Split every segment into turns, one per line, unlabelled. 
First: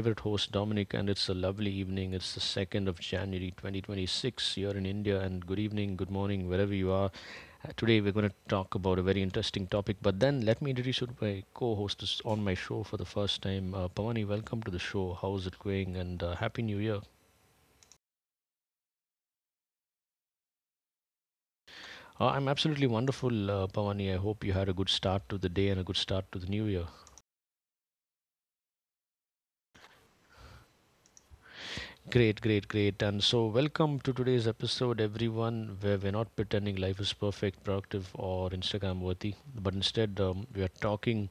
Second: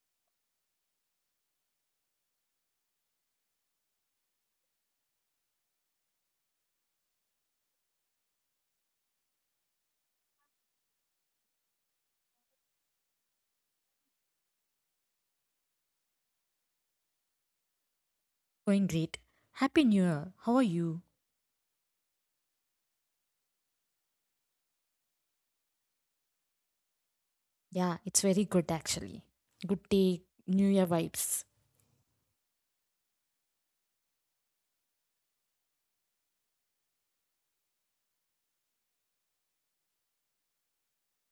favorite host, Dominic. And it's a lovely evening. It's the 2nd of January 2026 here in India. And good evening, good morning, wherever you are. Today, we're going to talk about a very interesting topic. But then, let me introduce you to my co host on my show for the first time. Pavani, welcome to the show. How's it going? And Happy New Year.
Going great. Happy New Year. How are you?
I'm absolutely wonderful, Pavani. I hope you had a good start to the day and a good start to the new year.
Yeah, it's very good actually. Good day, New Year vibes.
Great, great, great. And so, welcome to today's episode, everyone, where we're not pretending life is perfect, productive, or Instagram worthy, but instead, we are talking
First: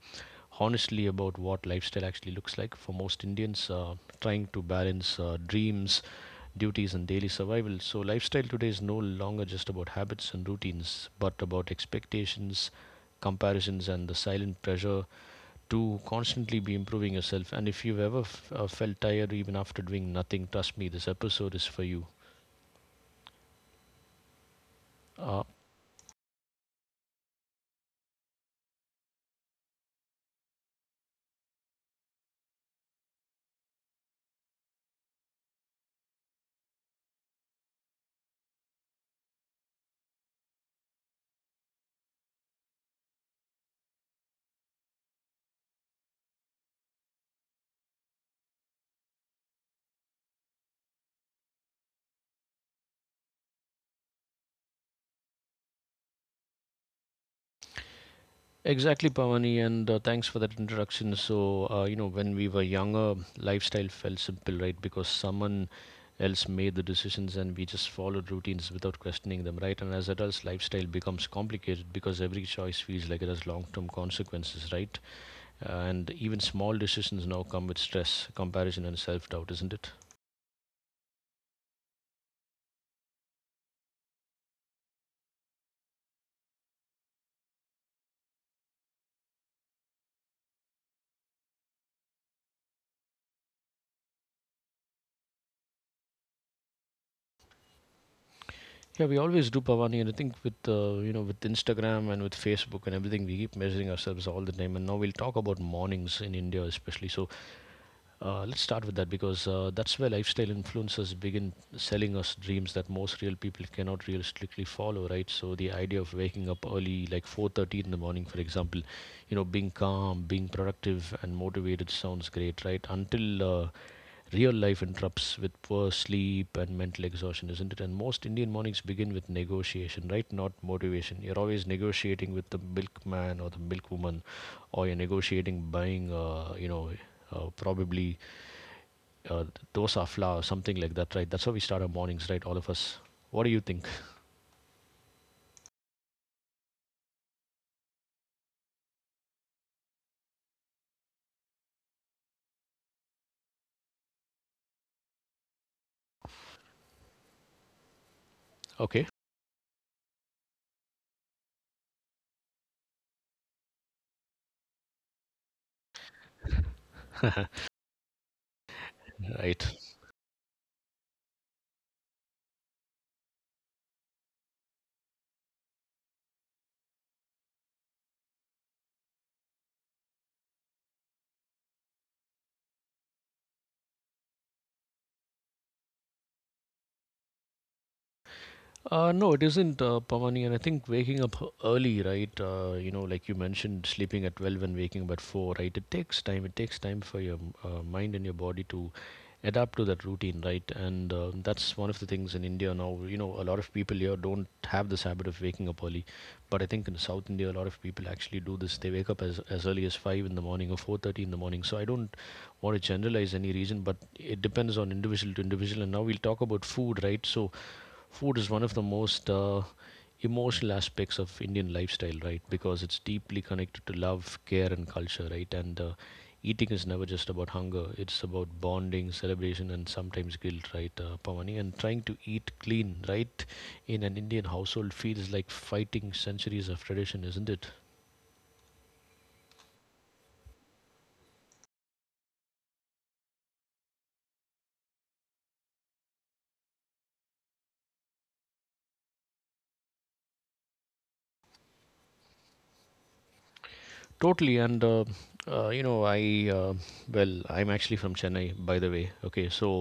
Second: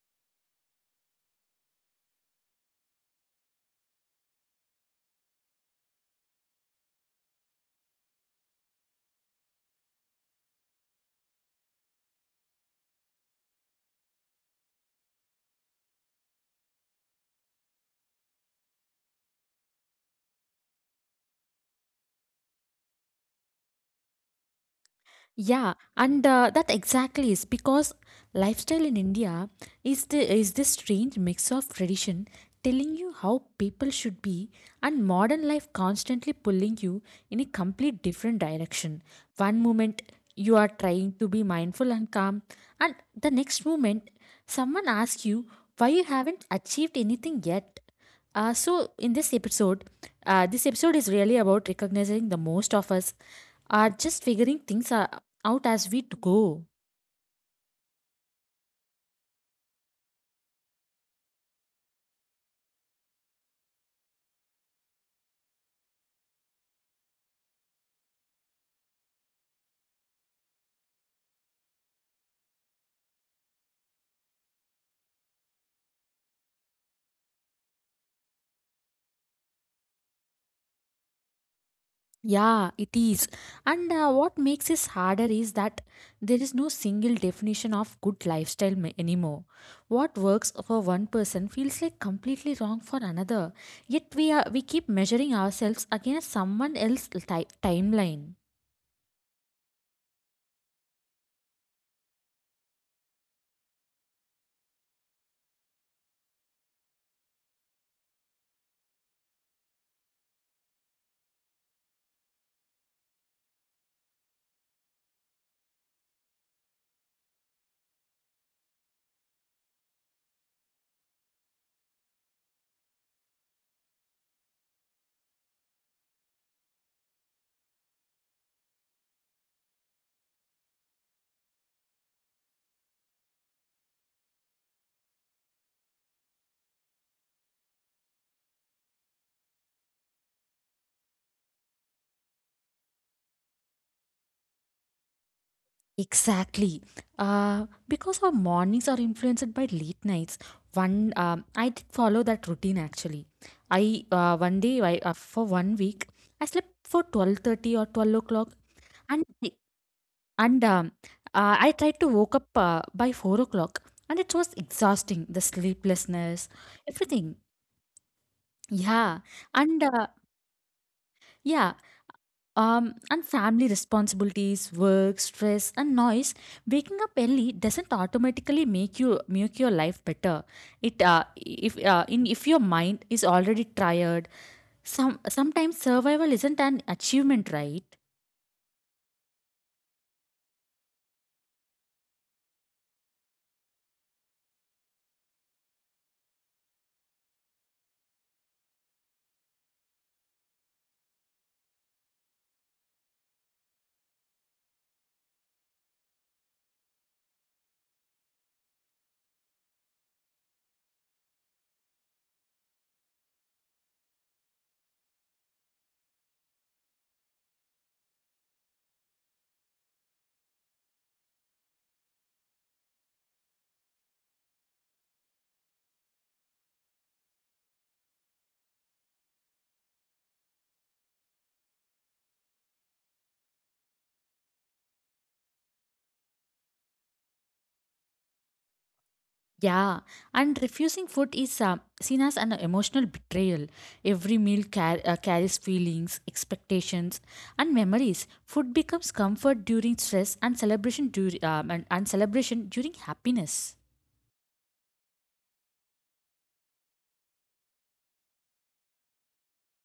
honestly about what lifestyle actually looks like for most Indians trying to balance dreams, duties, and daily survival. So, lifestyle today is no longer just about habits and routines, but about expectations, comparisons, and the silent pressure to constantly be improving yourself. And if you've ever felt tired even after doing nothing, trust me, this episode is for you. Uh,
Yeah, and that exactly is because lifestyle in India is this strange mix of tradition telling you how people should be and modern life constantly pulling you in a complete different direction. One moment you are trying to be mindful and calm, and the next moment someone asks you why you haven't achieved anything yet. So in this episode is really about recognizing the most of us are just figuring things out as we go.
exactly, Pavani, and thanks for that introduction. So, you know, when we were younger, lifestyle felt simple, right? Because someone else made the decisions and we just followed routines without questioning them, right? And as adults, lifestyle becomes complicated because every choice feels like it has long term consequences, right? And even small decisions now come with stress, comparison, and self doubt, isn't it?
Yeah, it is. And what makes this harder is that there is no single definition of good lifestyle anymore. What works for one person feels like completely wrong for another. Yet we keep measuring ourselves against someone else's timeline.
Yeah, we always do, Pavani, and I think with you know with Instagram and with Facebook and everything, we keep measuring ourselves all the time. And now we'll talk about mornings in India, especially. So let's start with that because that's where lifestyle influencers begin selling us dreams that most real people cannot realistically follow, right? So the idea of waking up early, like 4:30 in the morning, for example, you know, being calm, being productive, and motivated sounds great, right? Until real life interrupts with poor sleep and mental exhaustion, isn't it? And most Indian mornings begin with negotiation, right? Not motivation. You're always negotiating with the milkman or the milkwoman, or you're negotiating buying, you know, probably uh, dosa flour, something like that, right? That's how we start our mornings, right? All of us. What do you think?
Exactly. Because our mornings are influenced by late nights. I did follow that routine actually. I one day I, for one week I slept for 12:30 or 12 o'clock
Okay.
and And I tried to woke up by 4 o'clock, and it was exhausting. The sleeplessness, everything. Yeah,
right.
and yeah, and family responsibilities, work, stress, and noise. Waking up early doesn't automatically make you make your life better. It if in if your mind is already tired, sometimes survival isn't an achievement, right?
No, it isn't, Pavani. And I think waking up h- early, right? You know, like you mentioned, sleeping at 12 and waking up at 4, right? It takes time. It takes time for your mind and your body to adapt to that routine, right? And that's one of the things in India now. You know, a lot of people here don't have this habit of waking up early. But I think in South India, a lot of people actually do this. They wake up as early as 5 in the morning or 4:30 in the morning. So I don't want to generalize any reason, but it depends on individual to individual. And now we'll talk about food, right? So food is one of the most emotional aspects of Indian lifestyle, right? Because it's deeply connected to love, care, and culture, right? And eating is never just about hunger, it's about bonding, celebration, and sometimes guilt, right, Pavani? And trying to eat clean, right, in an Indian household feels like fighting centuries of tradition, isn't it?
Yeah, and refusing food is seen as an emotional betrayal. Every meal carries feelings, expectations, and memories. Food becomes comfort during stress and celebration during happiness.
Totally, and you know, I well, I'm actually from Chennai, by the way. Okay, so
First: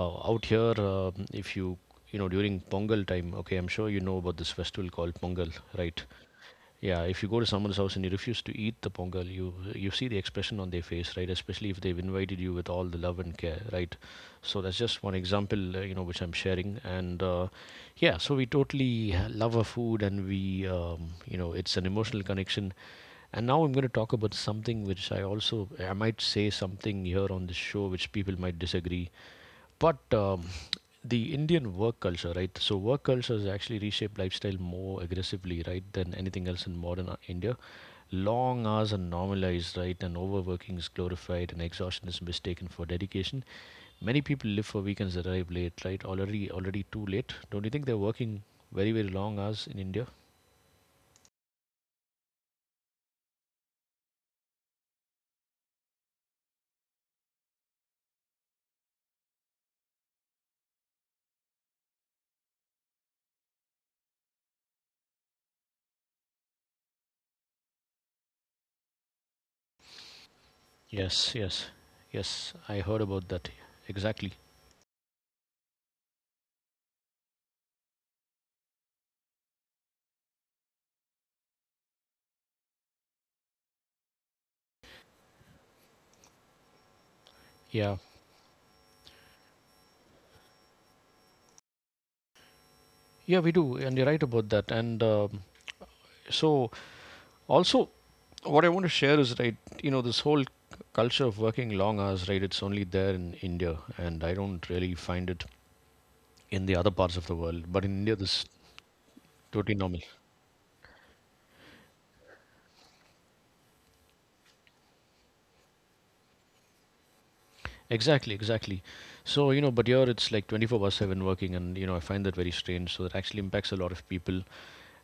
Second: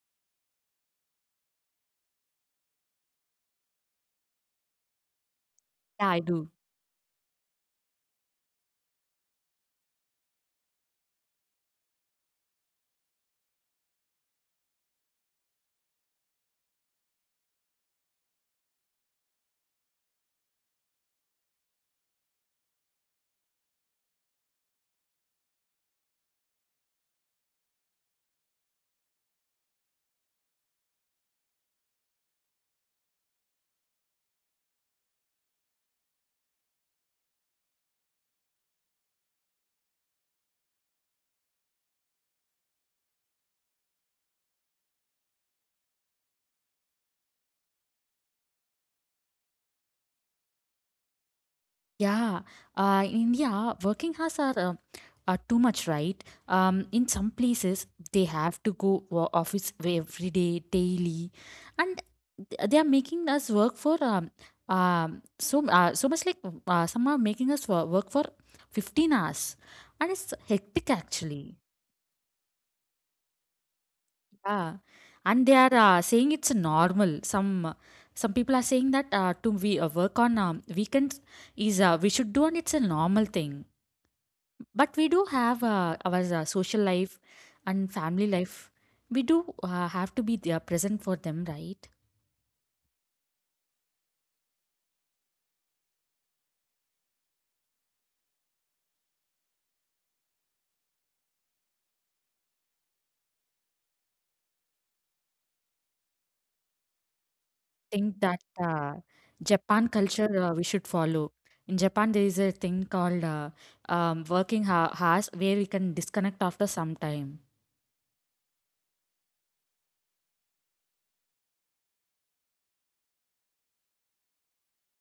Out here, if you know during Pongal time, okay, I'm sure you know about this festival called Pongal, right?
Yeah, I do.
Yeah, if you go to someone's house and you refuse to eat the Pongal, you see the expression on their face, right? Especially if they've invited you with all the love and care, right? So that's just one example, you know, which I'm sharing. And yeah, so we totally love our food, and we you know it's an emotional connection. And now I'm going to talk about something which I might say something here on this show which people might disagree but the Indian work culture, right? So work culture has actually reshaped lifestyle more aggressively, right, than anything else in modern India. Long hours are normalized, right, and overworking is glorified, and exhaustion is mistaken for dedication. Many people live for weekends that arrive late, right? Already too late. Don't you think they're working very, very long hours in India?
Yeah, in India, working hours are, are too much, right? In some places, they have to go office every day, daily, and they are making us work for so much like some are making us work for 15 hours, and it's hectic
Yes,
actually.
yes, yes. I heard about that. Exactly.
Yeah, and they are saying it's normal. Some people are saying that to we work on weekends is we should do, and it's a normal thing. But we do have our social life
Yeah,
and family life. We do have to be there present for them, right?
yeah, we do, and you're right about that. And so also what I want to share is right, you know, this whole culture of working long hours, right? It's only there in India, and I don't really find it in the other parts of the world. But in India,
Think
this
that
is totally
Japan
normal.
culture we should follow. In Japan, there is a thing called working hours where we can disconnect after some time.
Exactly, exactly. So, you know, but here it's like 24 by 7 working, and, you know, I find that very strange. So, that actually impacts a lot of people.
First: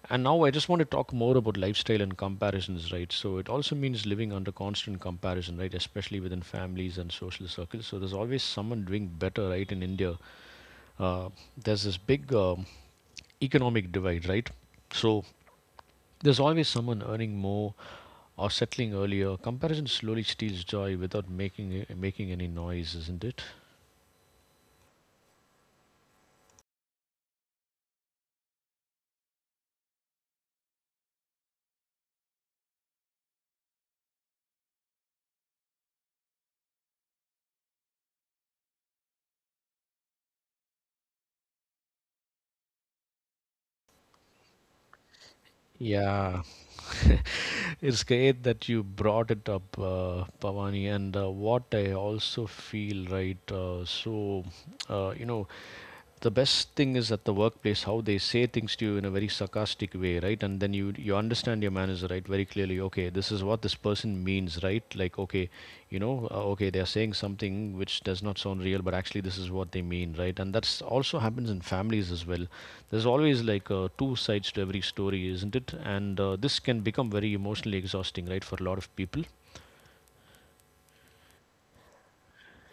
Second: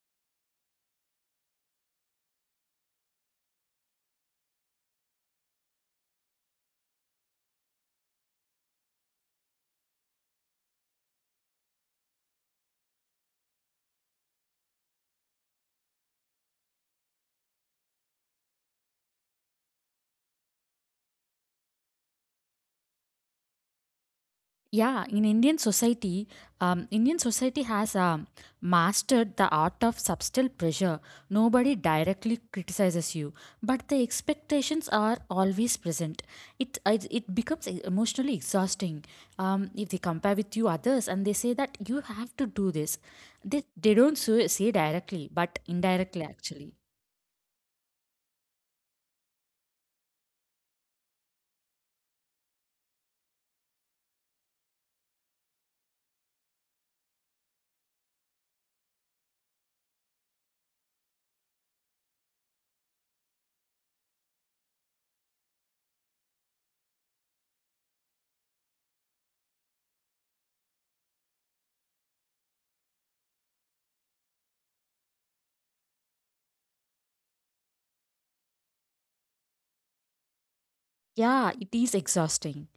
And now I just want to talk more about lifestyle and comparisons, right? So, it also means living under constant comparison, right? Especially within families and social circles. So, there's always someone doing better, right? In India, uh, there's this big economic divide, right? So there's always someone earning more or settling earlier. Comparison slowly steals joy without making any noise, isn't it?
Yeah, Indian society has mastered the art of subtle pressure. Nobody directly criticizes you, but the expectations are always present. It becomes emotionally exhausting if they compare with you others and they say that you have to do this. They don't say directly, but indirectly
Yeah,
actually.
it's great that you brought it up, Pavani. And what I also feel, right? So, you know, the best thing is at the workplace how they say things to you in a very sarcastic way, right? And then you understand your manager, right, very clearly. Okay, this is what this person means, right? Like okay, you know, okay, they are saying something which does not sound real, but actually this is what they mean, right? And that's also happens in families as well. There's always like two sides to every story, isn't it? And this can become very emotionally exhausting, right, for a lot of people.
Yeah, it is exhausting.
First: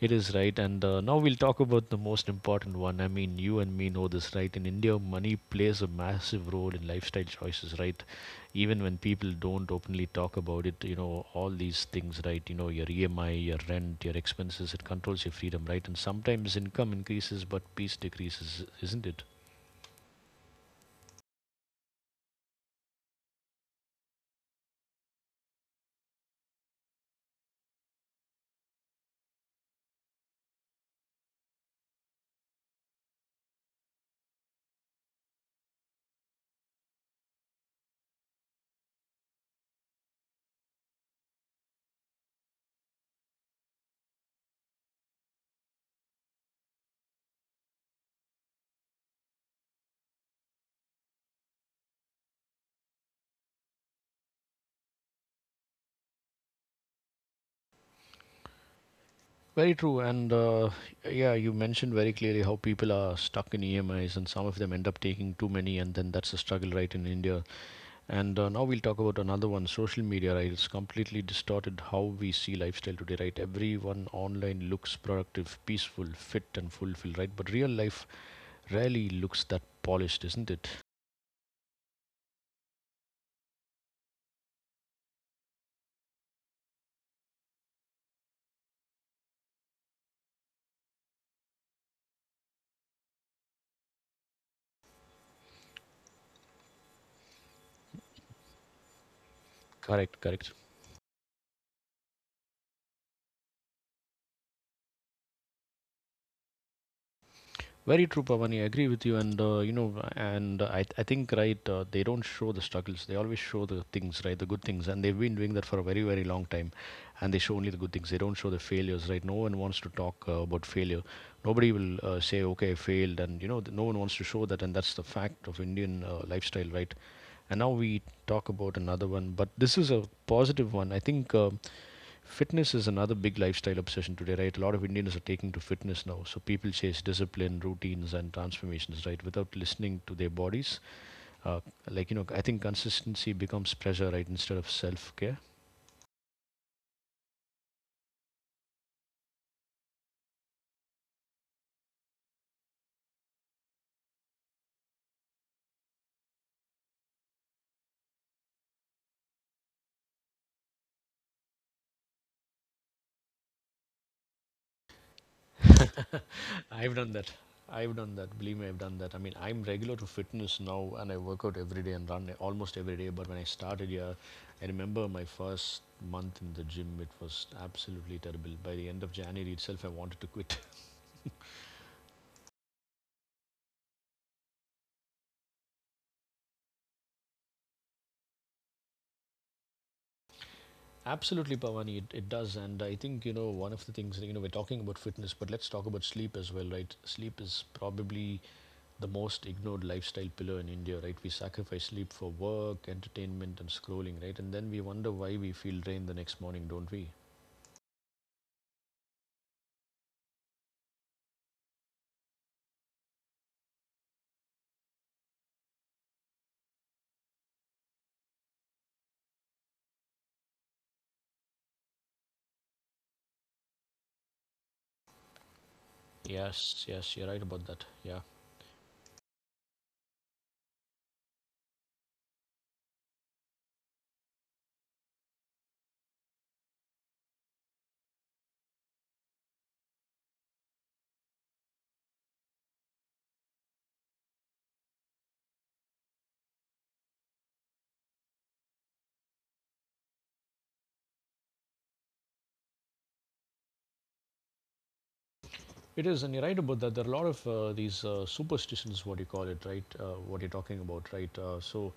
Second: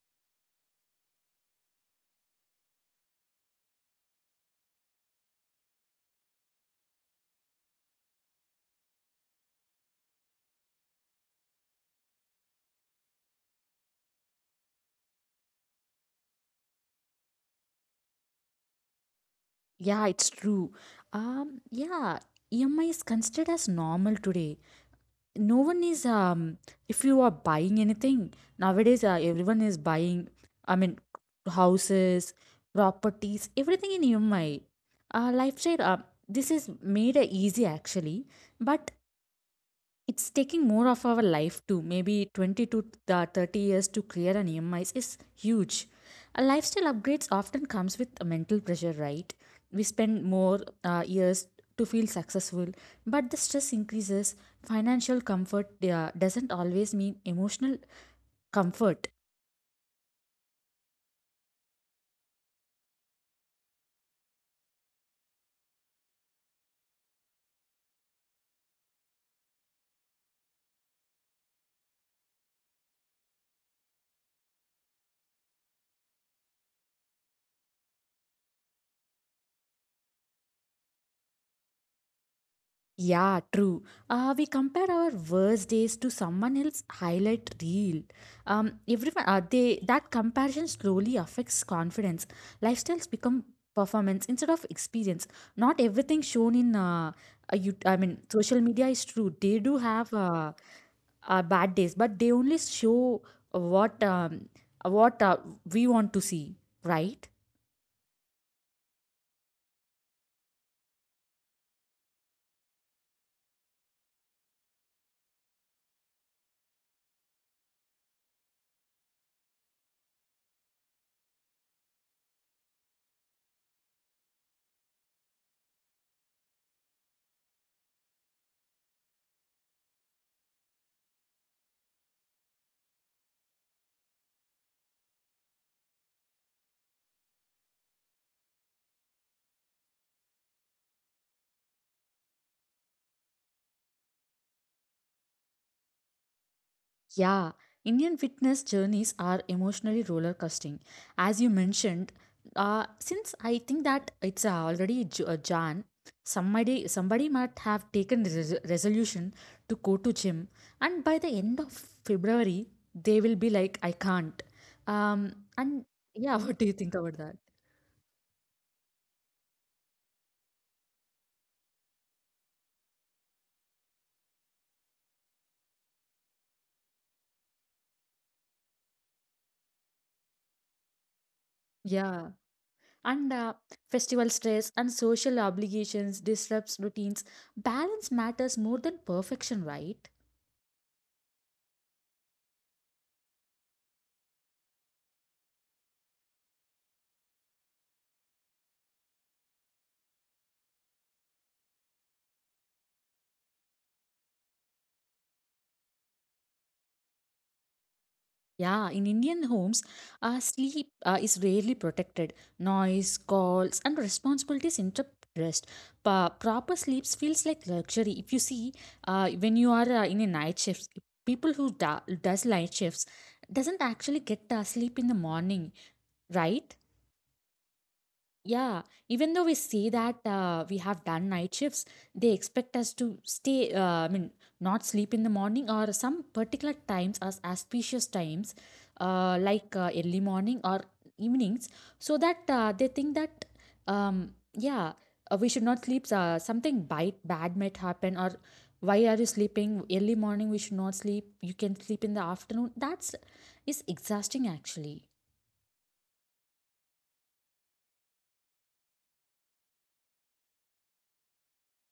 It is right, and now we'll talk about the most important one. I mean, you and me know this, right? In India, money plays a massive role in lifestyle choices, right? Even when people don't openly talk about it, you know, all these things, right? You know, your EMI, your rent, your expenses, it controls your freedom, right? And sometimes income increases, but peace decreases, isn't it?
Yeah, it's true. Yeah, EMI is considered as normal today. No one is if you are buying anything nowadays, everyone is buying, I mean, houses, properties, everything in EMI. Lifestyle, this is made easy actually. But it's taking more of our life too, maybe 20 to 30 years to clear an EMIs is huge. A lifestyle upgrades often comes with a mental pressure, right? We spend more years to feel successful, but the stress increases. Financial comfort doesn't always mean emotional comfort.
Very true, and yeah, you mentioned very clearly how people are stuck in EMIs, and some of them end up taking too many, and then that's the struggle, right, in India. And now we'll talk about another one, social media, right? It's completely distorted how we see lifestyle today, right? Everyone online looks productive, peaceful, fit, and fulfilled, right? But real life rarely looks that polished, isn't it?
Yeah, true. We compare our worst days to someone else's highlight reel. Everyone, they that comparison slowly affects confidence. Lifestyles become performance instead of experience. Not everything shown in I mean, social media is true. They do
Correct,
have
correct.
bad days, but they only show what um, what we want to see, right?
Very true, Pavani. I agree with you, and you know, and I think right, they don't show the struggles. They always show the things, right, the good things, and they've been doing that for a very, very long time. And they show only the good things. They don't show the failures, right? No one wants to talk about failure. Nobody will say, "Okay, I failed," and you know, no one wants to show that. And that's the fact of Indian lifestyle, right? And now we talk about another one, but this is a positive one. I think fitness is another big lifestyle obsession today, right? A lot of Indians are taking to fitness now. So people chase discipline, routines, and transformations, right? Without listening to their bodies. Uh, like, you know, I think consistency becomes pressure, right? Instead of self care.
Yeah, Indian fitness journeys are emotionally roller coasting. As you mentioned, since I think that it's already Jan, somebody might have taken the resolution to go to gym, and by the end of February, they will be like, "I can't." And yeah, what do you
I've
think
done
about
that.
that?
I've done that. Believe me, I've done that. I mean, I'm regular to fitness now and I work out every day and run almost every day. But when I started here, I remember my first month in the gym, it was absolutely terrible. By the end of January itself, I wanted to quit.
Yeah. And festival stress and social obligations disrupts routines. Balance matters more than perfection, right?
Absolutely, Pavani, it does. And I think, you know, one of the things, you know, we're talking about fitness, but let's talk about sleep as well, right? Sleep is probably the most ignored lifestyle pillar in India, right? We sacrifice sleep for work, entertainment, and scrolling, right? And then we wonder why we feel drained the next morning, don't we?
Yeah, in Indian homes, sleep is rarely protected. Noise, calls, and responsibilities interrupt rest. Proper sleep feels like luxury. If you see, when you are in a night shift, people who does night shifts doesn't actually get sleep in the morning, right?
Yes, yes, you're right about that. Yeah.
Yeah, even though we see that we have done night shifts, they expect us to stay, I mean, not sleep in the morning or some particular times as auspicious times, like early morning or evenings, so that they think that, yeah, we should not sleep, something bite bad might happen, or why are you sleeping early morning? We should not sleep, you can sleep in the afternoon. That's is exhausting actually.
It is, and you're right about that. There are a lot of these superstitions, what you call it, right? What you're talking about, right? Uh, so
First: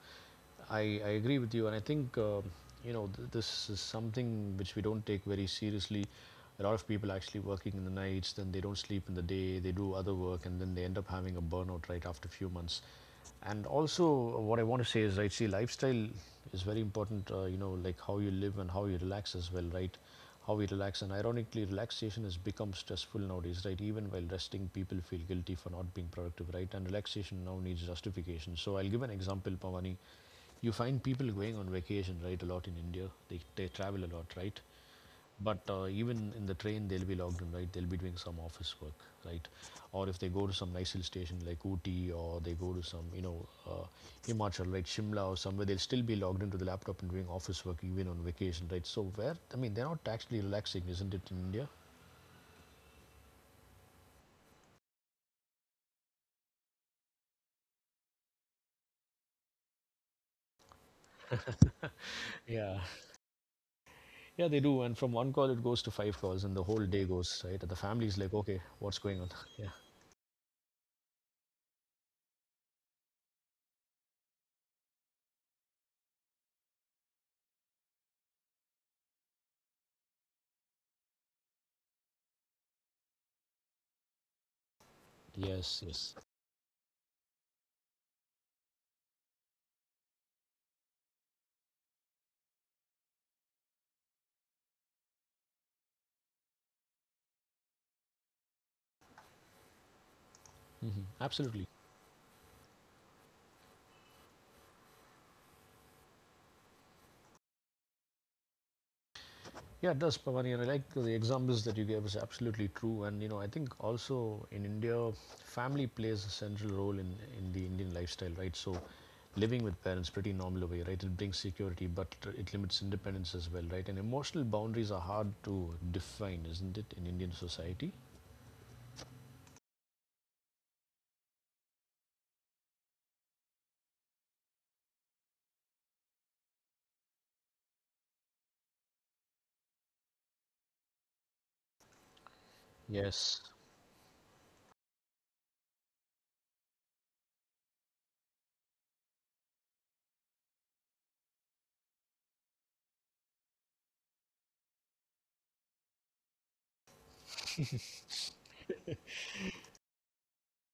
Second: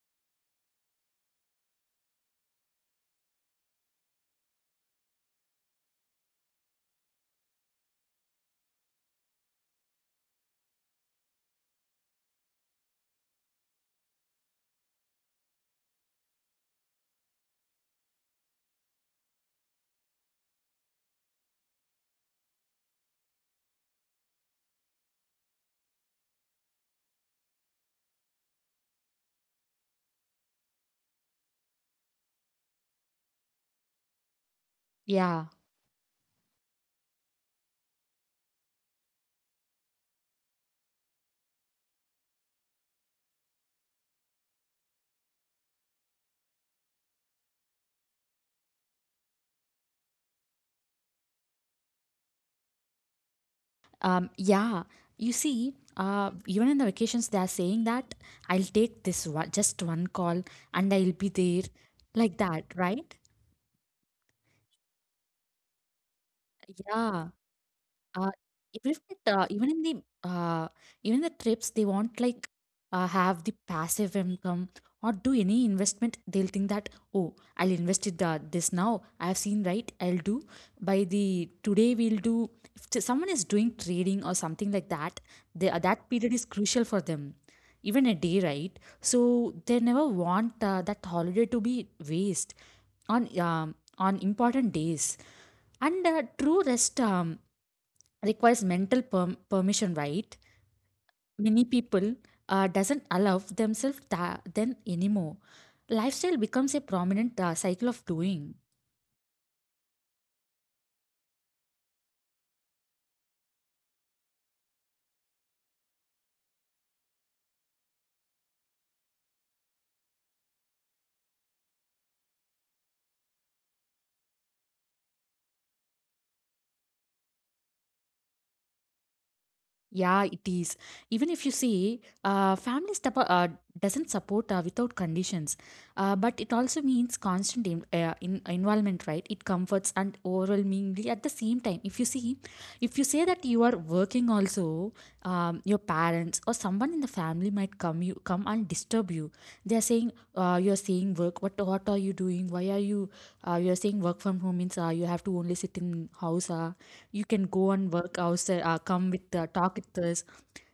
I, I agree with you, and I think this is something which we don't take very seriously. A lot of people actually working in the nights, then they don't sleep in the day, they do other work, and then they end up having a burnout right after a few months. And also, what I want to say is, right, see, lifestyle is very important. Like how you live and how you relax as well, right? How we relax, and ironically, relaxation has become stressful nowadays, right? Even while resting, people feel guilty for not being productive, right? And relaxation now needs justification. So I'll give an example, Pavani, you find people going on vacation, right, a lot in India. They travel a lot, right?
Yeah.
But even in the train, they'll be logged in, right? They'll be doing some office work, right? Or if they go to some nice hill station like Ooty or they go to some, you know, Himachal, right, Shimla or somewhere, they'll still be logged into the laptop and doing office work even on vacation, right? So where, I mean, they're not actually relaxing, isn't it, in India?
Yeah, you see, even in the vacations, they are saying that, "I'll take this one, just one call and I'll be there," like that,
Yeah,
right?
yeah, they do. And from one call, it goes to five calls, and the whole day
Yeah,
goes, right? And the family's
Uh,
like, okay,
even
what's
if it,
going on? Yeah.
even the trips, they want like have the passive income or do any investment. They'll think that, "Oh, I'll invest in this now. I've seen right. I'll do by the today. We'll do if someone is doing trading or something like that." They, uh,
Yes,
that
yes.
period is crucial for them. Even a day, right? So they never want that holiday to be waste on important days. And true rest requires mental permission, right?
Hmm.
Many
Absolutely.
people doesn't allow themselves that then anymore. Lifestyle becomes a prominent cycle of doing.
Yeah, it does, Pavani, and I like the examples that you gave is absolutely true. And you know, I think also in India, family plays a central role in the Indian lifestyle, right? So, living with parents pretty normal way, right? It brings security, but it limits independence as well, right? And emotional boundaries are hard to define, isn't it, in Indian society?
Yeah, it is. Even if you see, family step, doesn't support without conditions, but it also means constant in involvement, right? It comforts and overwhelmingly at the same time. If you say
Yes.
that you are working also, your parents or someone in the family might come and disturb you. They're saying, "You're saying work. What are you doing? Why are you? You're saying work from home means you have to only sit in house. You can go and work outside. Come with talk with us."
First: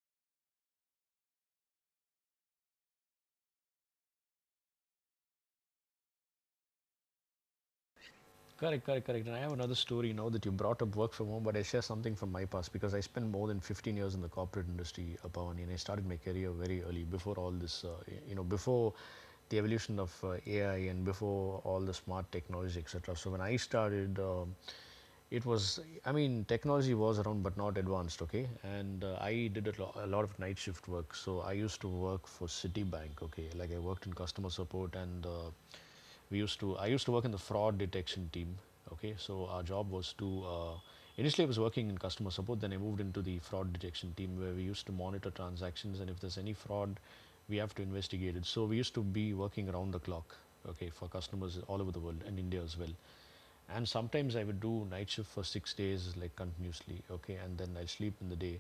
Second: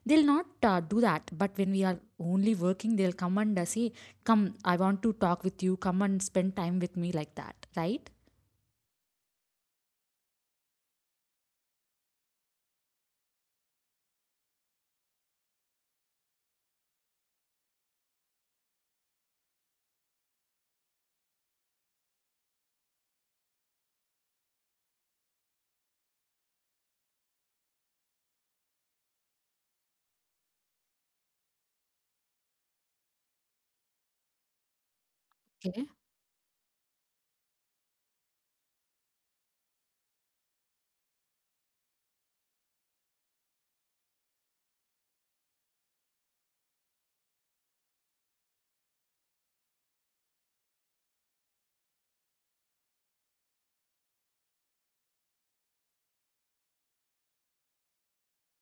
They'll not do that. But when we are only working, they'll come and say, "Come, I want to talk with you. Come and spend time with me," like that, right?
Correct, correct, correct. And I have another story now that you brought up work from home, but I share something from my past because I spent more than 15 years in the corporate industry, Pawani, and I started my career very early before all this, before the evolution of AI and before all the smart technology, etc. So when I started, it was, I mean, technology was around but not advanced, okay? And I did a lot of night shift work. So I used to work for Citibank, okay? Like I worked in customer support and
Okay,
I used to work in the fraud detection team, okay? So our job was to, initially I was working in customer support, then I moved into the fraud detection team where we used to monitor transactions and if there's any fraud, we have to investigate it. So we used to be working around the clock, okay, for customers all over the world and India as well, and sometimes I would do night shift for 6 days, like continuously, okay, and then I'll sleep in the day.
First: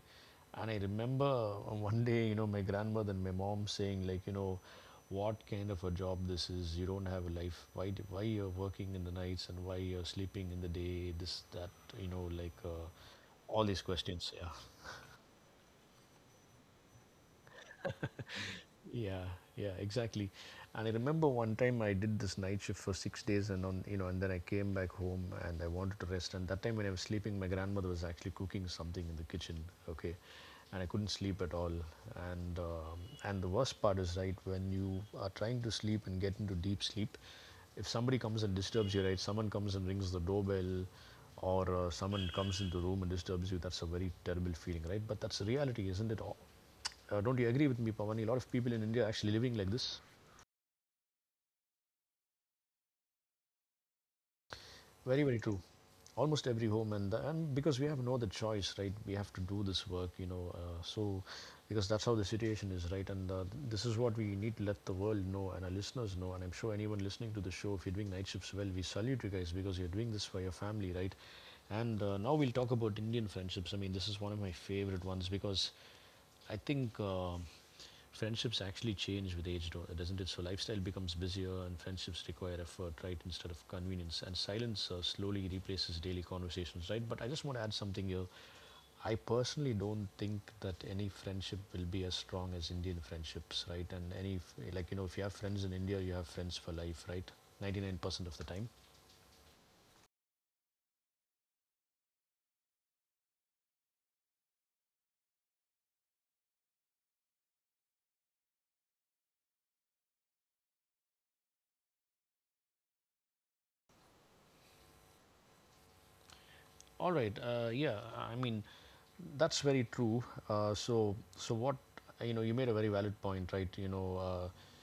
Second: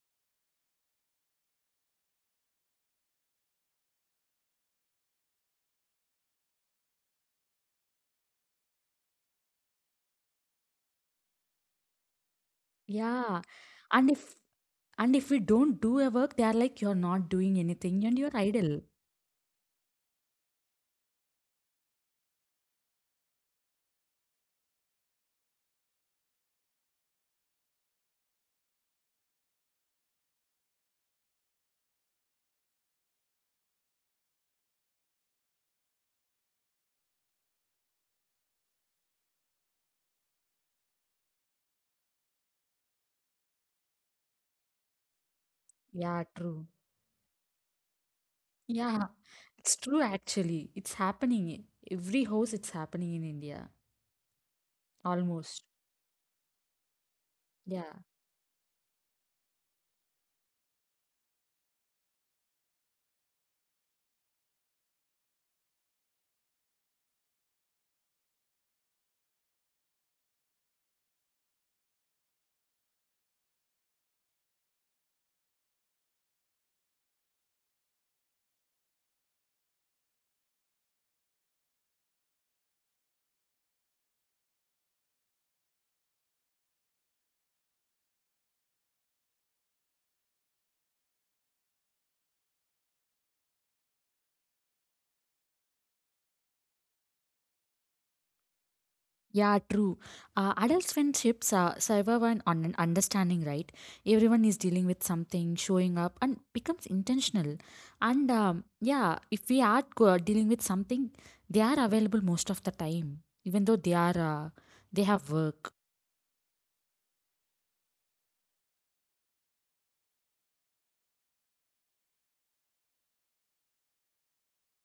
And I remember one day, you know, my grandmother and my mom saying, like, you know, what kind of a job this is? You don't have a life. Why you're working in the nights and why you're sleeping in the day? This, that, you know, like uh,
yeah.
all these
And
questions.
if
Yeah.
and if we don't do a work, they are like, "You're not doing anything and you're idle."
Yeah, yeah, exactly. And I remember one time I did this night shift for 6 days, and and then I came back home and I wanted to rest. And that time when I was sleeping, my grandmother was actually cooking something in the kitchen. Okay, and I couldn't sleep at all. And um, and the worst part is right when you are trying to sleep and get into deep sleep, if somebody comes and disturbs you, right? Someone comes and rings the doorbell, or someone comes into the room and disturbs you, that's a very terrible feeling, right? But that's the reality, isn't
Yeah,
it?
true.
Don't you agree with me, Pavan? A lot of people in India
Yeah.
are actually living like
It's true,
this.
actually. It's happening. Every house, it's happening in India.
Very, very true.
Almost.
Almost every home, and because we
Yeah.
have no other choice, right? We have to do this work, you know. So because that's how the situation is, right? And this is what we need to let the world know and our listeners know. And I'm sure anyone listening to the show, if you're doing night shifts well, we salute you guys because you're doing this for your family, right? And now we'll talk about Indian friendships. I mean, this is one of my favorite ones because I think friendships actually change with age, doesn't it? So lifestyle becomes busier, and friendships require effort, right, instead of convenience. And silence slowly replaces daily conversations, right? But I just want to add something here. I personally don't think that any friendship will be as strong as Indian friendships, right? And any, like, you know, if you have friends in India, you have friends for life, right? 99% of the time.
Yeah, true. Adult friendships survive on an understanding, right? Everyone is dealing with something, showing up, and becomes intentional. And yeah, if we are dealing with something, they are available most of the time, even though they have work.
All right. Yeah. I mean, that's very true. So what, you know, you made a very valid point, right? You know,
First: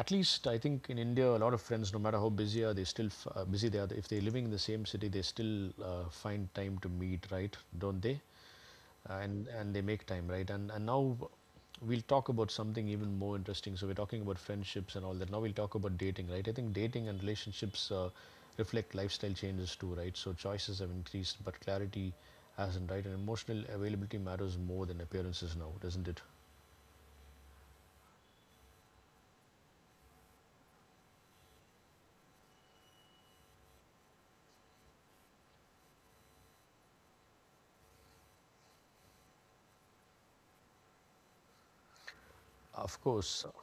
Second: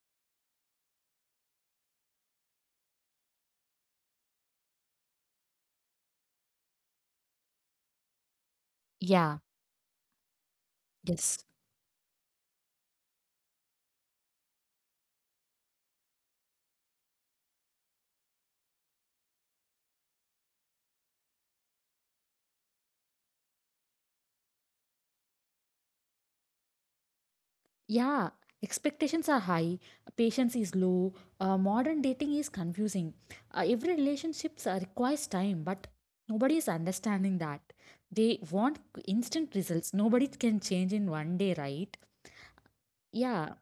at least I think in India, a lot of friends, no matter how busy are they, busy they are. If they're living in the same city, they still find time to meet, right? Don't they? uh,
Yeah.
and and they make time, right? And now
Yes.
we'll talk about something even more interesting. So we're talking about friendships and all that, now we'll talk about dating, right? I think dating and relationships reflect lifestyle changes too, right? So choices have increased but clarity hasn't, right? And emotional availability matters more than appearances now, doesn't it?
Yeah, expectations are high, patience is low, modern dating is confusing. Every relationship requires time, but nobody is understanding that. They want instant results. Nobody can change in one day, right?
Of course,
Yeah.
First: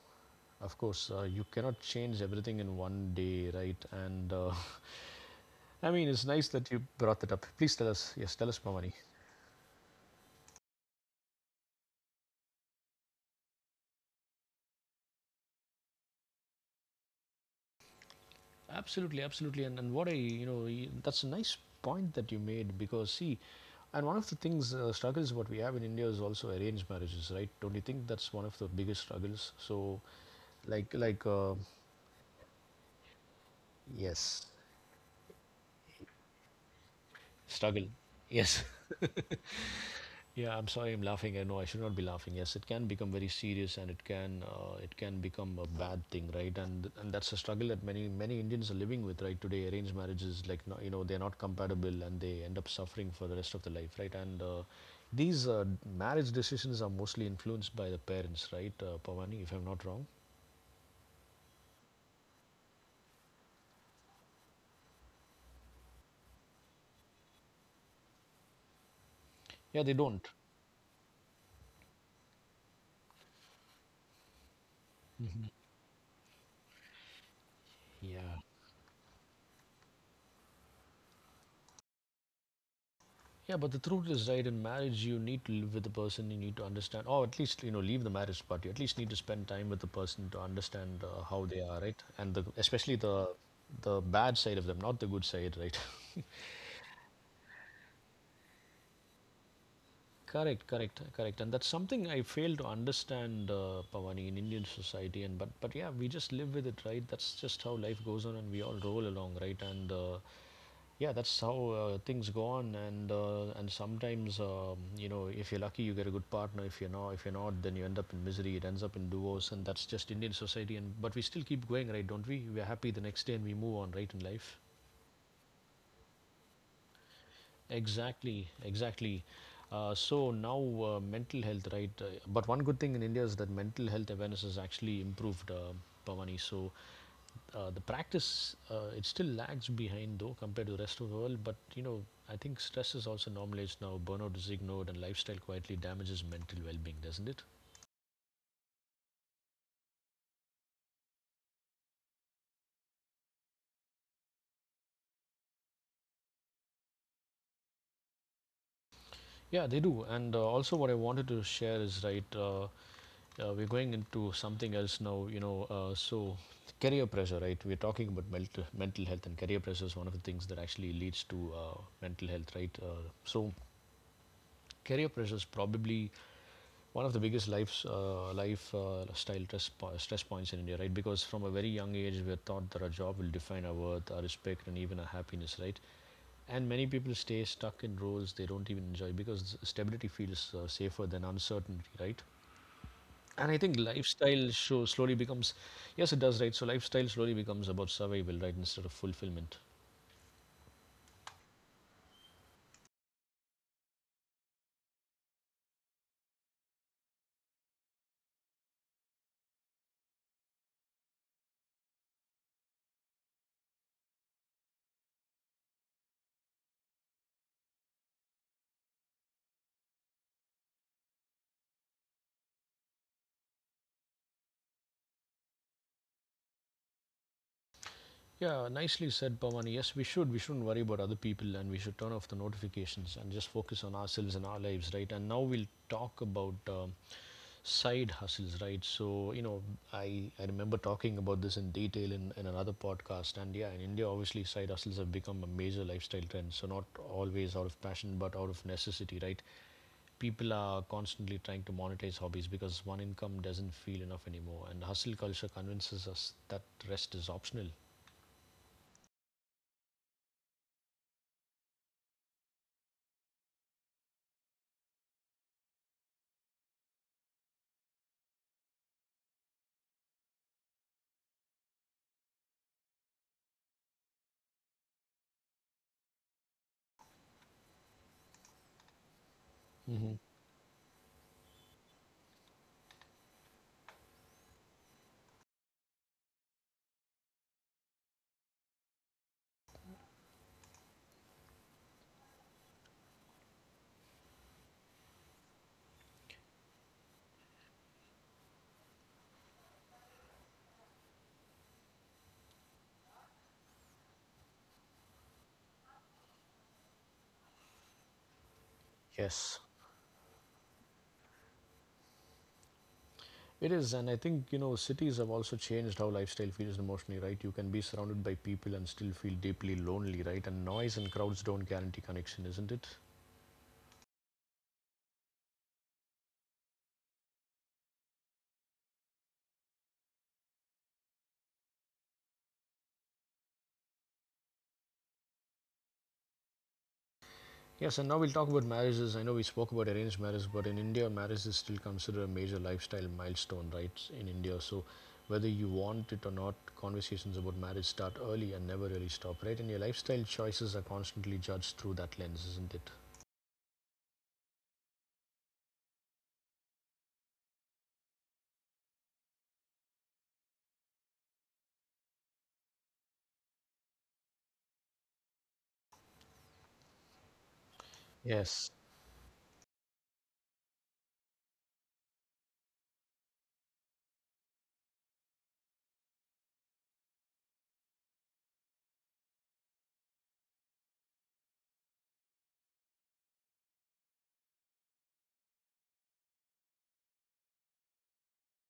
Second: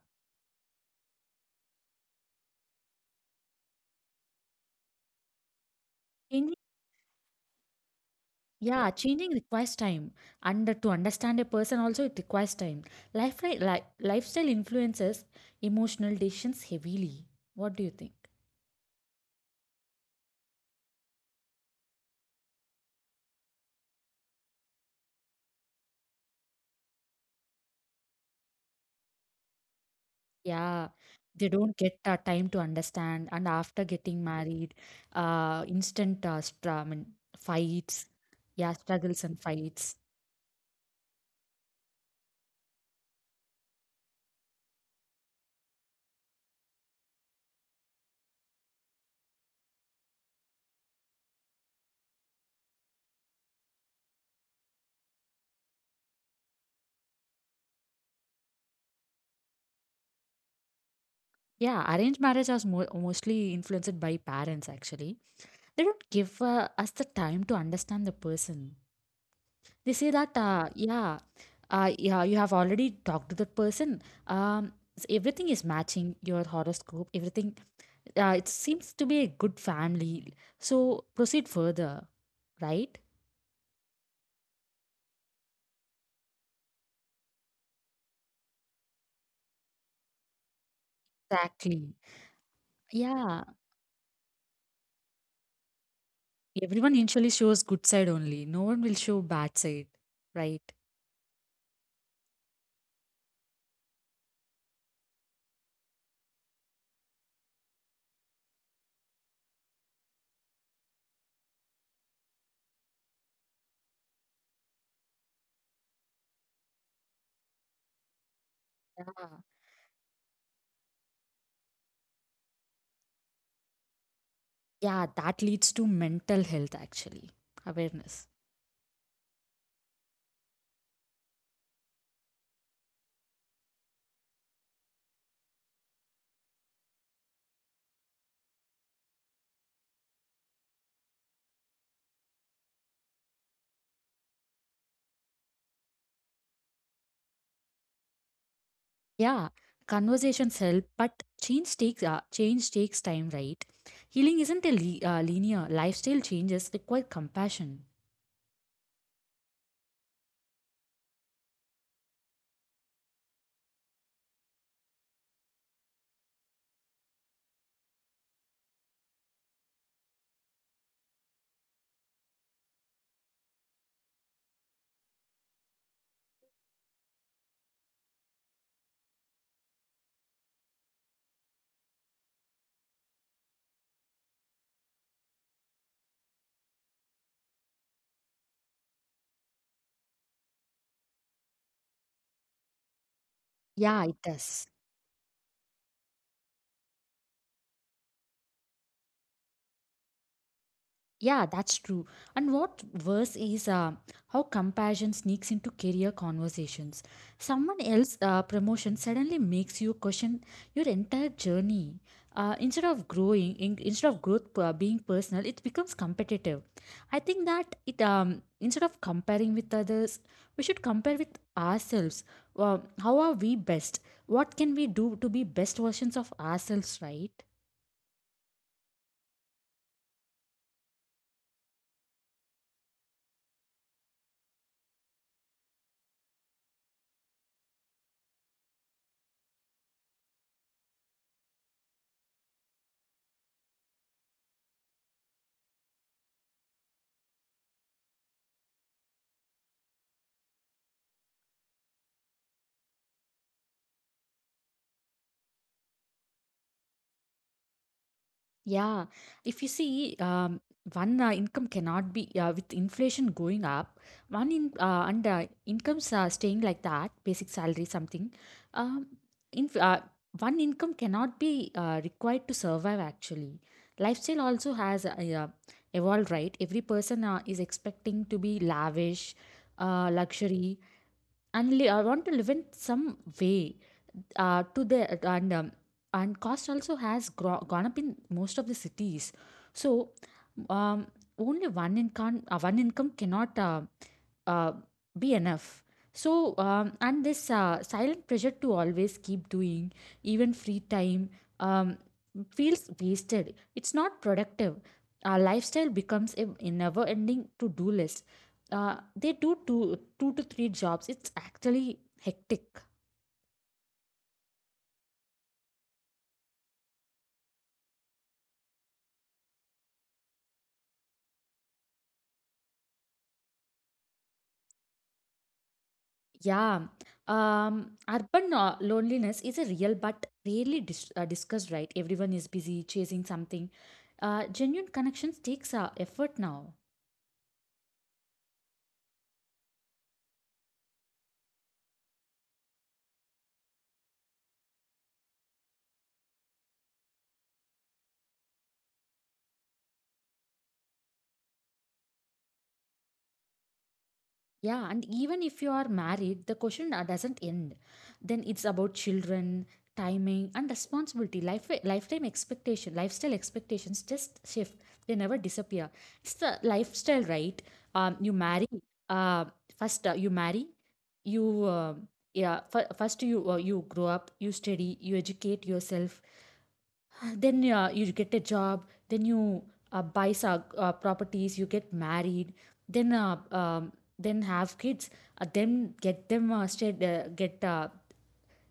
of course, you cannot change everything in one day, right? And I mean, it's nice
Changing,
that you brought that up. Please tell us. Yes, tell us,
yeah,
Pamani.
changing requires time. And to understand a person also it requires time. Lifestyle influences emotional decisions heavily. What do you think?
Absolutely, absolutely, and what I, that's a nice point that you made because see, and one of the things struggles what we have in India is also arranged marriages, right? Don't you think that's one of the biggest struggles? So,
Yeah,
like like
they
uh,
don't get time to understand, and after getting
yes,
married, instant I mean,
struggle,
fights,
yes.
yeah, struggles and fights.
Yeah, I'm sorry, I'm laughing, I know I should not be laughing. Yes, it can become very serious and it can become a bad thing, right? And that's a struggle that many Indians are living with right today. Arranged marriages, you know, they're not compatible and they end up suffering for the rest of their life, right? And these marriage decisions are mostly influenced by the parents, right? Pavani, if I'm not wrong.
Yeah, arranged marriage is mo mostly influenced by parents, actually. They don't give us the time to understand the person.
Yeah, they
They say
don't.
that, yeah, yeah, you have already talked to that person. Everything is matching your horoscope. Everything,
Yeah.
it seems to be a good family. So proceed further, right?
Yeah, but the truth is, right, in marriage, you need to live with the person, you need to understand, or at least, you know, leave the marriage part. You at least need to spend time with the person to understand how they are,
Exactly.
right? And the, especially
Yeah.
the bad side of them, not the good side, right?
Everyone initially shows good side only. No one will show bad side,
Correct,
right?
correct, correct. And that's something I fail to understand, Pavani, in Indian society. And but yeah, we just live with it, right? That's just how life goes on, and we all roll along, right? And yeah, that's how things go on, and sometimes you know, if you're lucky you get a good partner. If you're not, then you end up in misery. It ends up
Yeah.
in divorce, and that's just Indian society. And but we still keep going, right? Don't we? We're happy the next day and we move on, right? In life.
Yeah, that leads to mental health actually. Awareness.
Exactly, exactly. So now mental health, right? But one good thing in India is that mental health awareness has actually improved, Pavani. So the practice it still lags behind though compared to the rest of the world. But you know, I think stress is also normalized now. Burnout is ignored, and lifestyle quietly damages mental well-being, doesn't it?
Yeah. Conversations help, but change takes time, right? Healing isn't a linear. Lifestyle changes require compassion.
Yeah, they do. And also, what I wanted to share is right. We're going into something else now, you know. Career pressure, right? We're talking about mental health, and career pressure is one of the things that actually leads to mental health, right? Career pressure is probably one of the biggest life's life style stress, stress points in India, right? Because from a very young age, we're taught that our job will define our worth, our respect, and even our happiness, right? And many people stay stuck in roles they don't even enjoy because stability feels safer than uncertainty, right? And I think
Yeah, it
lifestyle
does.
show slowly becomes, yes, it does, right? So lifestyle slowly becomes about survival, right, instead of fulfillment.
Yeah, that's true. And what worse is how comparison sneaks into career conversations. Someone else's promotion suddenly makes you question your entire journey. Instead of growth being personal, it becomes competitive. I think that it instead of comparing with others, we should compare with ourselves. How are we best? What can we do to be best versions of ourselves? Right?
Yeah, nicely said, Pavani. Yes, we should. We shouldn't worry about other people, and we should turn off the notifications and just focus on ourselves and our lives, right? And now we'll talk about side hustles, right? I remember talking about this in detail in another podcast, and yeah, in India, obviously, side hustles have become a major lifestyle trend. So not always out of passion, but out of necessity, right? People are constantly trying to monetize hobbies because one income doesn't feel enough anymore, and hustle culture convinces us that rest is optional.
Yeah, if you see, one income cannot be, with inflation going up. One in and incomes staying like that, basic salary something. Um, in one income cannot be required to survive. Actually, lifestyle also has evolved. Right, every person is expecting to be lavish,
Hmm,
luxury, and I want to live in some way to the and cost also has gone up in most of the cities, so um, only one income cannot uh, be enough. So, and this silent pressure to always keep doing, even free time um, feels wasted, it's not productive. Our lifestyle becomes a never ending to do list. They do
yes
two to three jobs, it's actually hectic.
it is, and I think you know cities have also changed how lifestyle feels emotionally, right? You can be surrounded by people and still feel deeply lonely, right? And noise and crowds don't guarantee connection, isn't it?
Yeah, urban loneliness is a real but rarely discussed, right? Everyone is busy chasing something. Genuine connections takes effort now.
Yes, and now we'll talk about marriages. I know we spoke about arranged marriage, but in India, marriage is still considered a major lifestyle milestone, right? In India, so whether you want it or not, conversations about marriage start early and never really stop, right? And your lifestyle choices are constantly judged through that lens, isn't it?
Yeah, and even if you are married, the question doesn't end. Then it's about children, timing, and responsibility. Lifetime expectation, lifestyle expectations just shift. They never disappear. It's the lifestyle, right? You marry.
Yes.
Uh, first you marry. You uh, first you grow up. You study. You educate yourself, then you get a job, then you buy properties, you get married, then uh, um, then have kids, then get them stud-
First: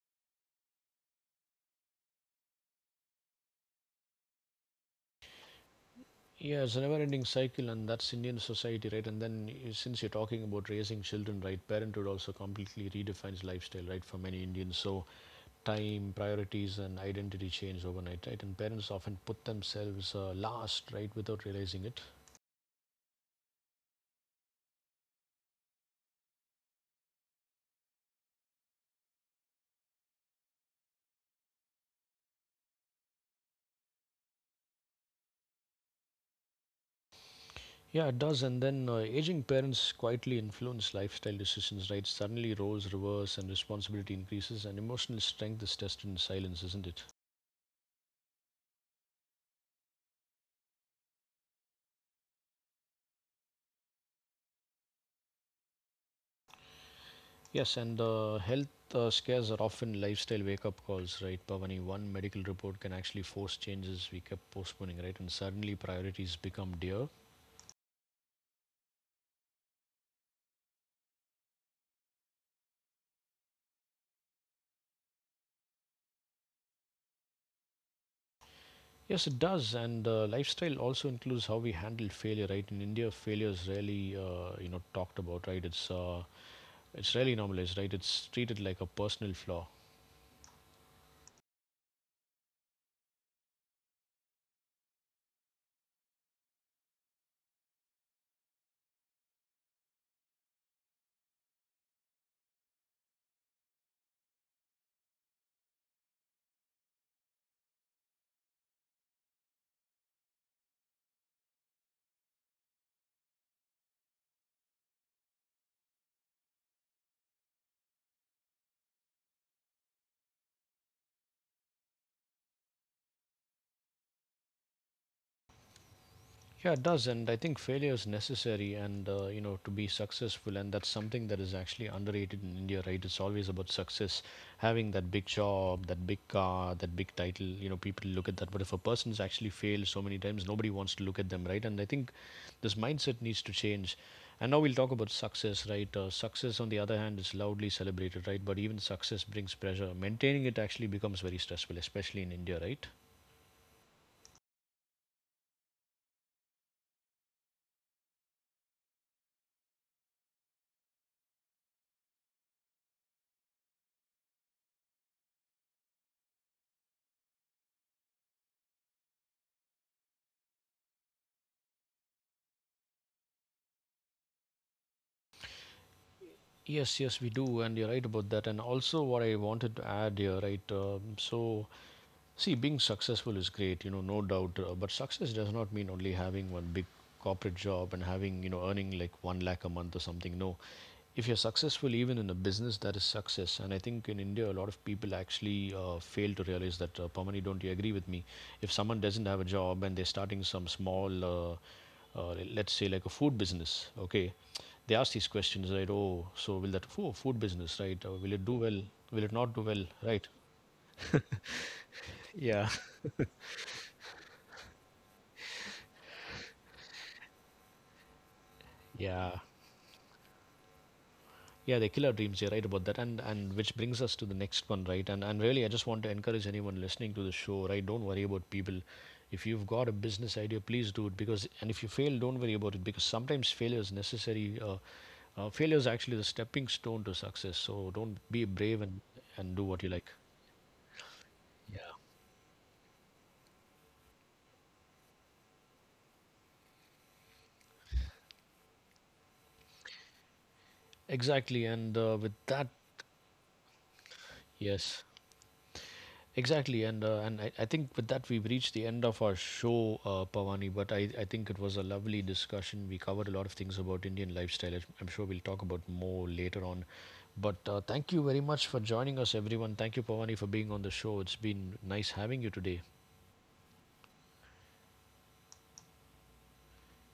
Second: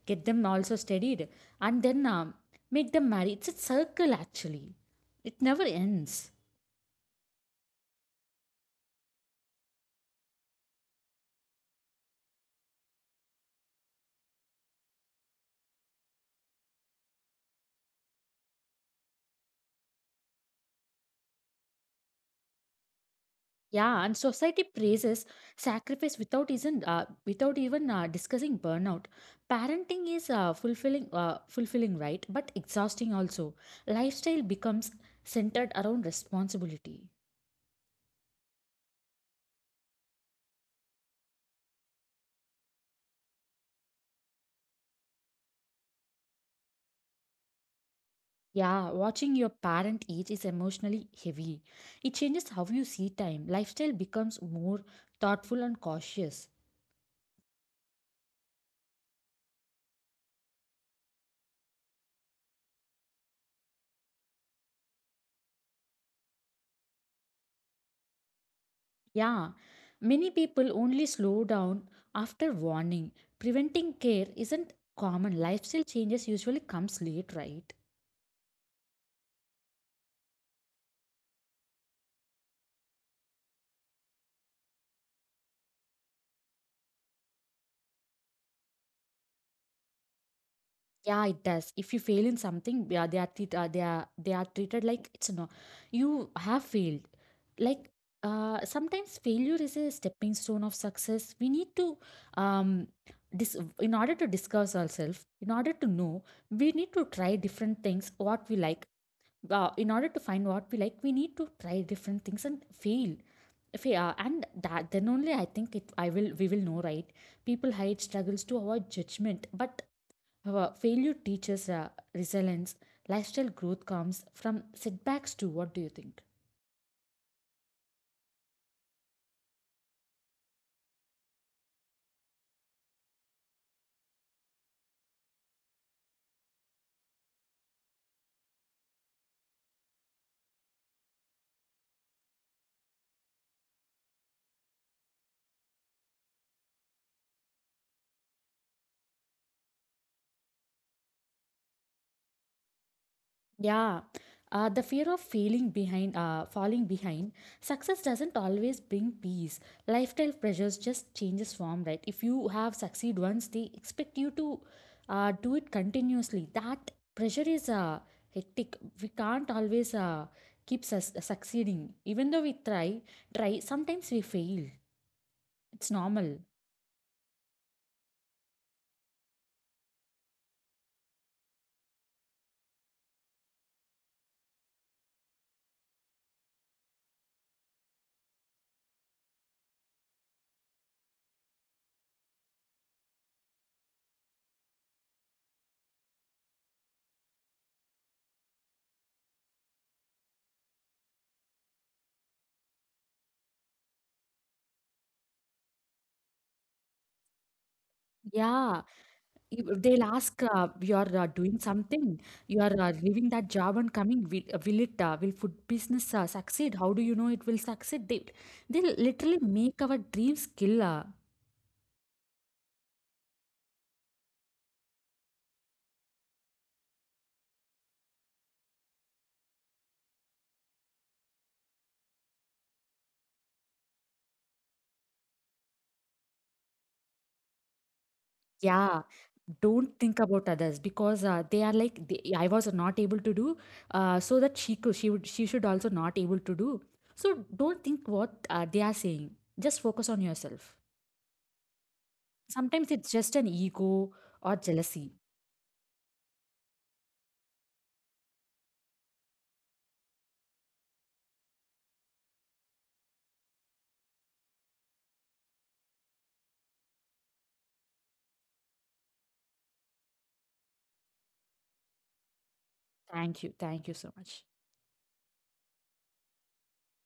get them also studied, and then make them marry. It's a circle actually, it never ends.
Yeah, it's a never-ending cycle, and that's Indian society, right? And then, since you're talking about raising children, right, parenthood also completely redefines lifestyle, right, for many Indians. So, time, priorities, and identity change overnight, right? And parents often put themselves last, right, without realizing it.
Yeah, and society praises sacrifice without even discussing burnout. Parenting is fulfilling, right? But exhausting also. Lifestyle becomes centered around responsibility.
Yeah, it does. And then aging parents quietly influence lifestyle decisions, right? Suddenly roles reverse and responsibility increases, and emotional strength is tested in silence, isn't it?
Yeah, watching your parent age is emotionally heavy. It changes how you see time. Lifestyle becomes more thoughtful and cautious.
Yes, and health scares are often lifestyle wake up calls, right? Bhavani, one medical report can actually force changes we kept postponing, right? And suddenly priorities become dear.
Yeah, many people only slow down after warning. Preventing care isn't common. Lifestyle changes usually comes late, right?
Yes, it does, and lifestyle also includes how we handle failure, right? In India, failure is rarely, talked about, right? It's rarely normalized, right? It's treated like a personal flaw.
Yeah, it does. If you fail in something, yeah, they are treated like it's no, you have failed. Like, sometimes failure is a stepping stone of success. We need to um, in order to discuss ourselves, in order to know, we need to try different things. What we like, in order to find what we like, we need to try different things and fail. If we and that, then only I think it I will we will know, right? People hide struggles to avoid judgment, but failure teaches resilience. Lifestyle growth comes from setbacks too. What do you think?
Yeah, it does, and I think failure is necessary, and to be successful, and that's something that is actually underrated in India, right? It's always about success, having that big job, that big car, that big title. You know, people look at that, but if a person's actually failed so many times, nobody wants to look at them, right? And I think this mindset needs to change. And now we'll talk about success, right? Success, on the other hand, is loudly celebrated, right? But even success brings pressure. Maintaining it actually becomes very stressful, especially in India, right?
Yeah, the fear of failing behind, falling behind, success doesn't always bring peace. Lifestyle pressures just changes form, right? If you have succeed once, they expect you to do it continuously. That pressure is hectic. We can't always keep succeeding. Even though try, sometimes we fail. It's normal.
Yes, yes, we do, and you're right about that. And also, what I wanted to add here, right? See, being successful is great, you know, no doubt. But success does not mean only having one big corporate job and having, you know, earning like one lakh a month or something. No, if you're successful even in a business, that is success. And I think in India, a lot of people actually fail to realize that. Pamani, don't you agree with me? If someone doesn't have a job and they're starting some small, let's say like a food business, okay, they ask these questions, right? Oh, so will that oh, food business, right? Will it do well?
Yeah.
Will it not do
You
well,
they'll
right?
ask, "You're doing something. You
Yeah,
are leaving that job and coming. Will it? Will food business succeed? How do you know it will succeed?" They'll
yeah,
literally make our dreams killer.
yeah, they kill our dreams. You're right about that. And which brings us to the next one, right? And really, I just want to encourage anyone listening to the show, right? Don't worry about people. If you've got a business idea, please do it. Because and if you fail, don't worry about it, because sometimes failure is necessary. Failure is actually the stepping stone to success, so don't be brave
Yeah,
and do what you
don't
like.
think about others, because they are
Yeah,
like they, I was not able to do, so that she could she would she should also not able to do. So don't think what they are saying. Just focus on yourself.
exactly, and with that,
Sometimes it's just an ego or
yes.
jealousy.
Exactly, and and I think with that we've reached the end of our show, Pawani. But I think it was a lovely discussion. We covered a lot of things about Indian lifestyle. I'm sure we'll talk about more later on. But thank you very much for joining us, everyone. Thank you, Pawani, for being on the show. It's been nice having you today.
Thank you. Thank you so much.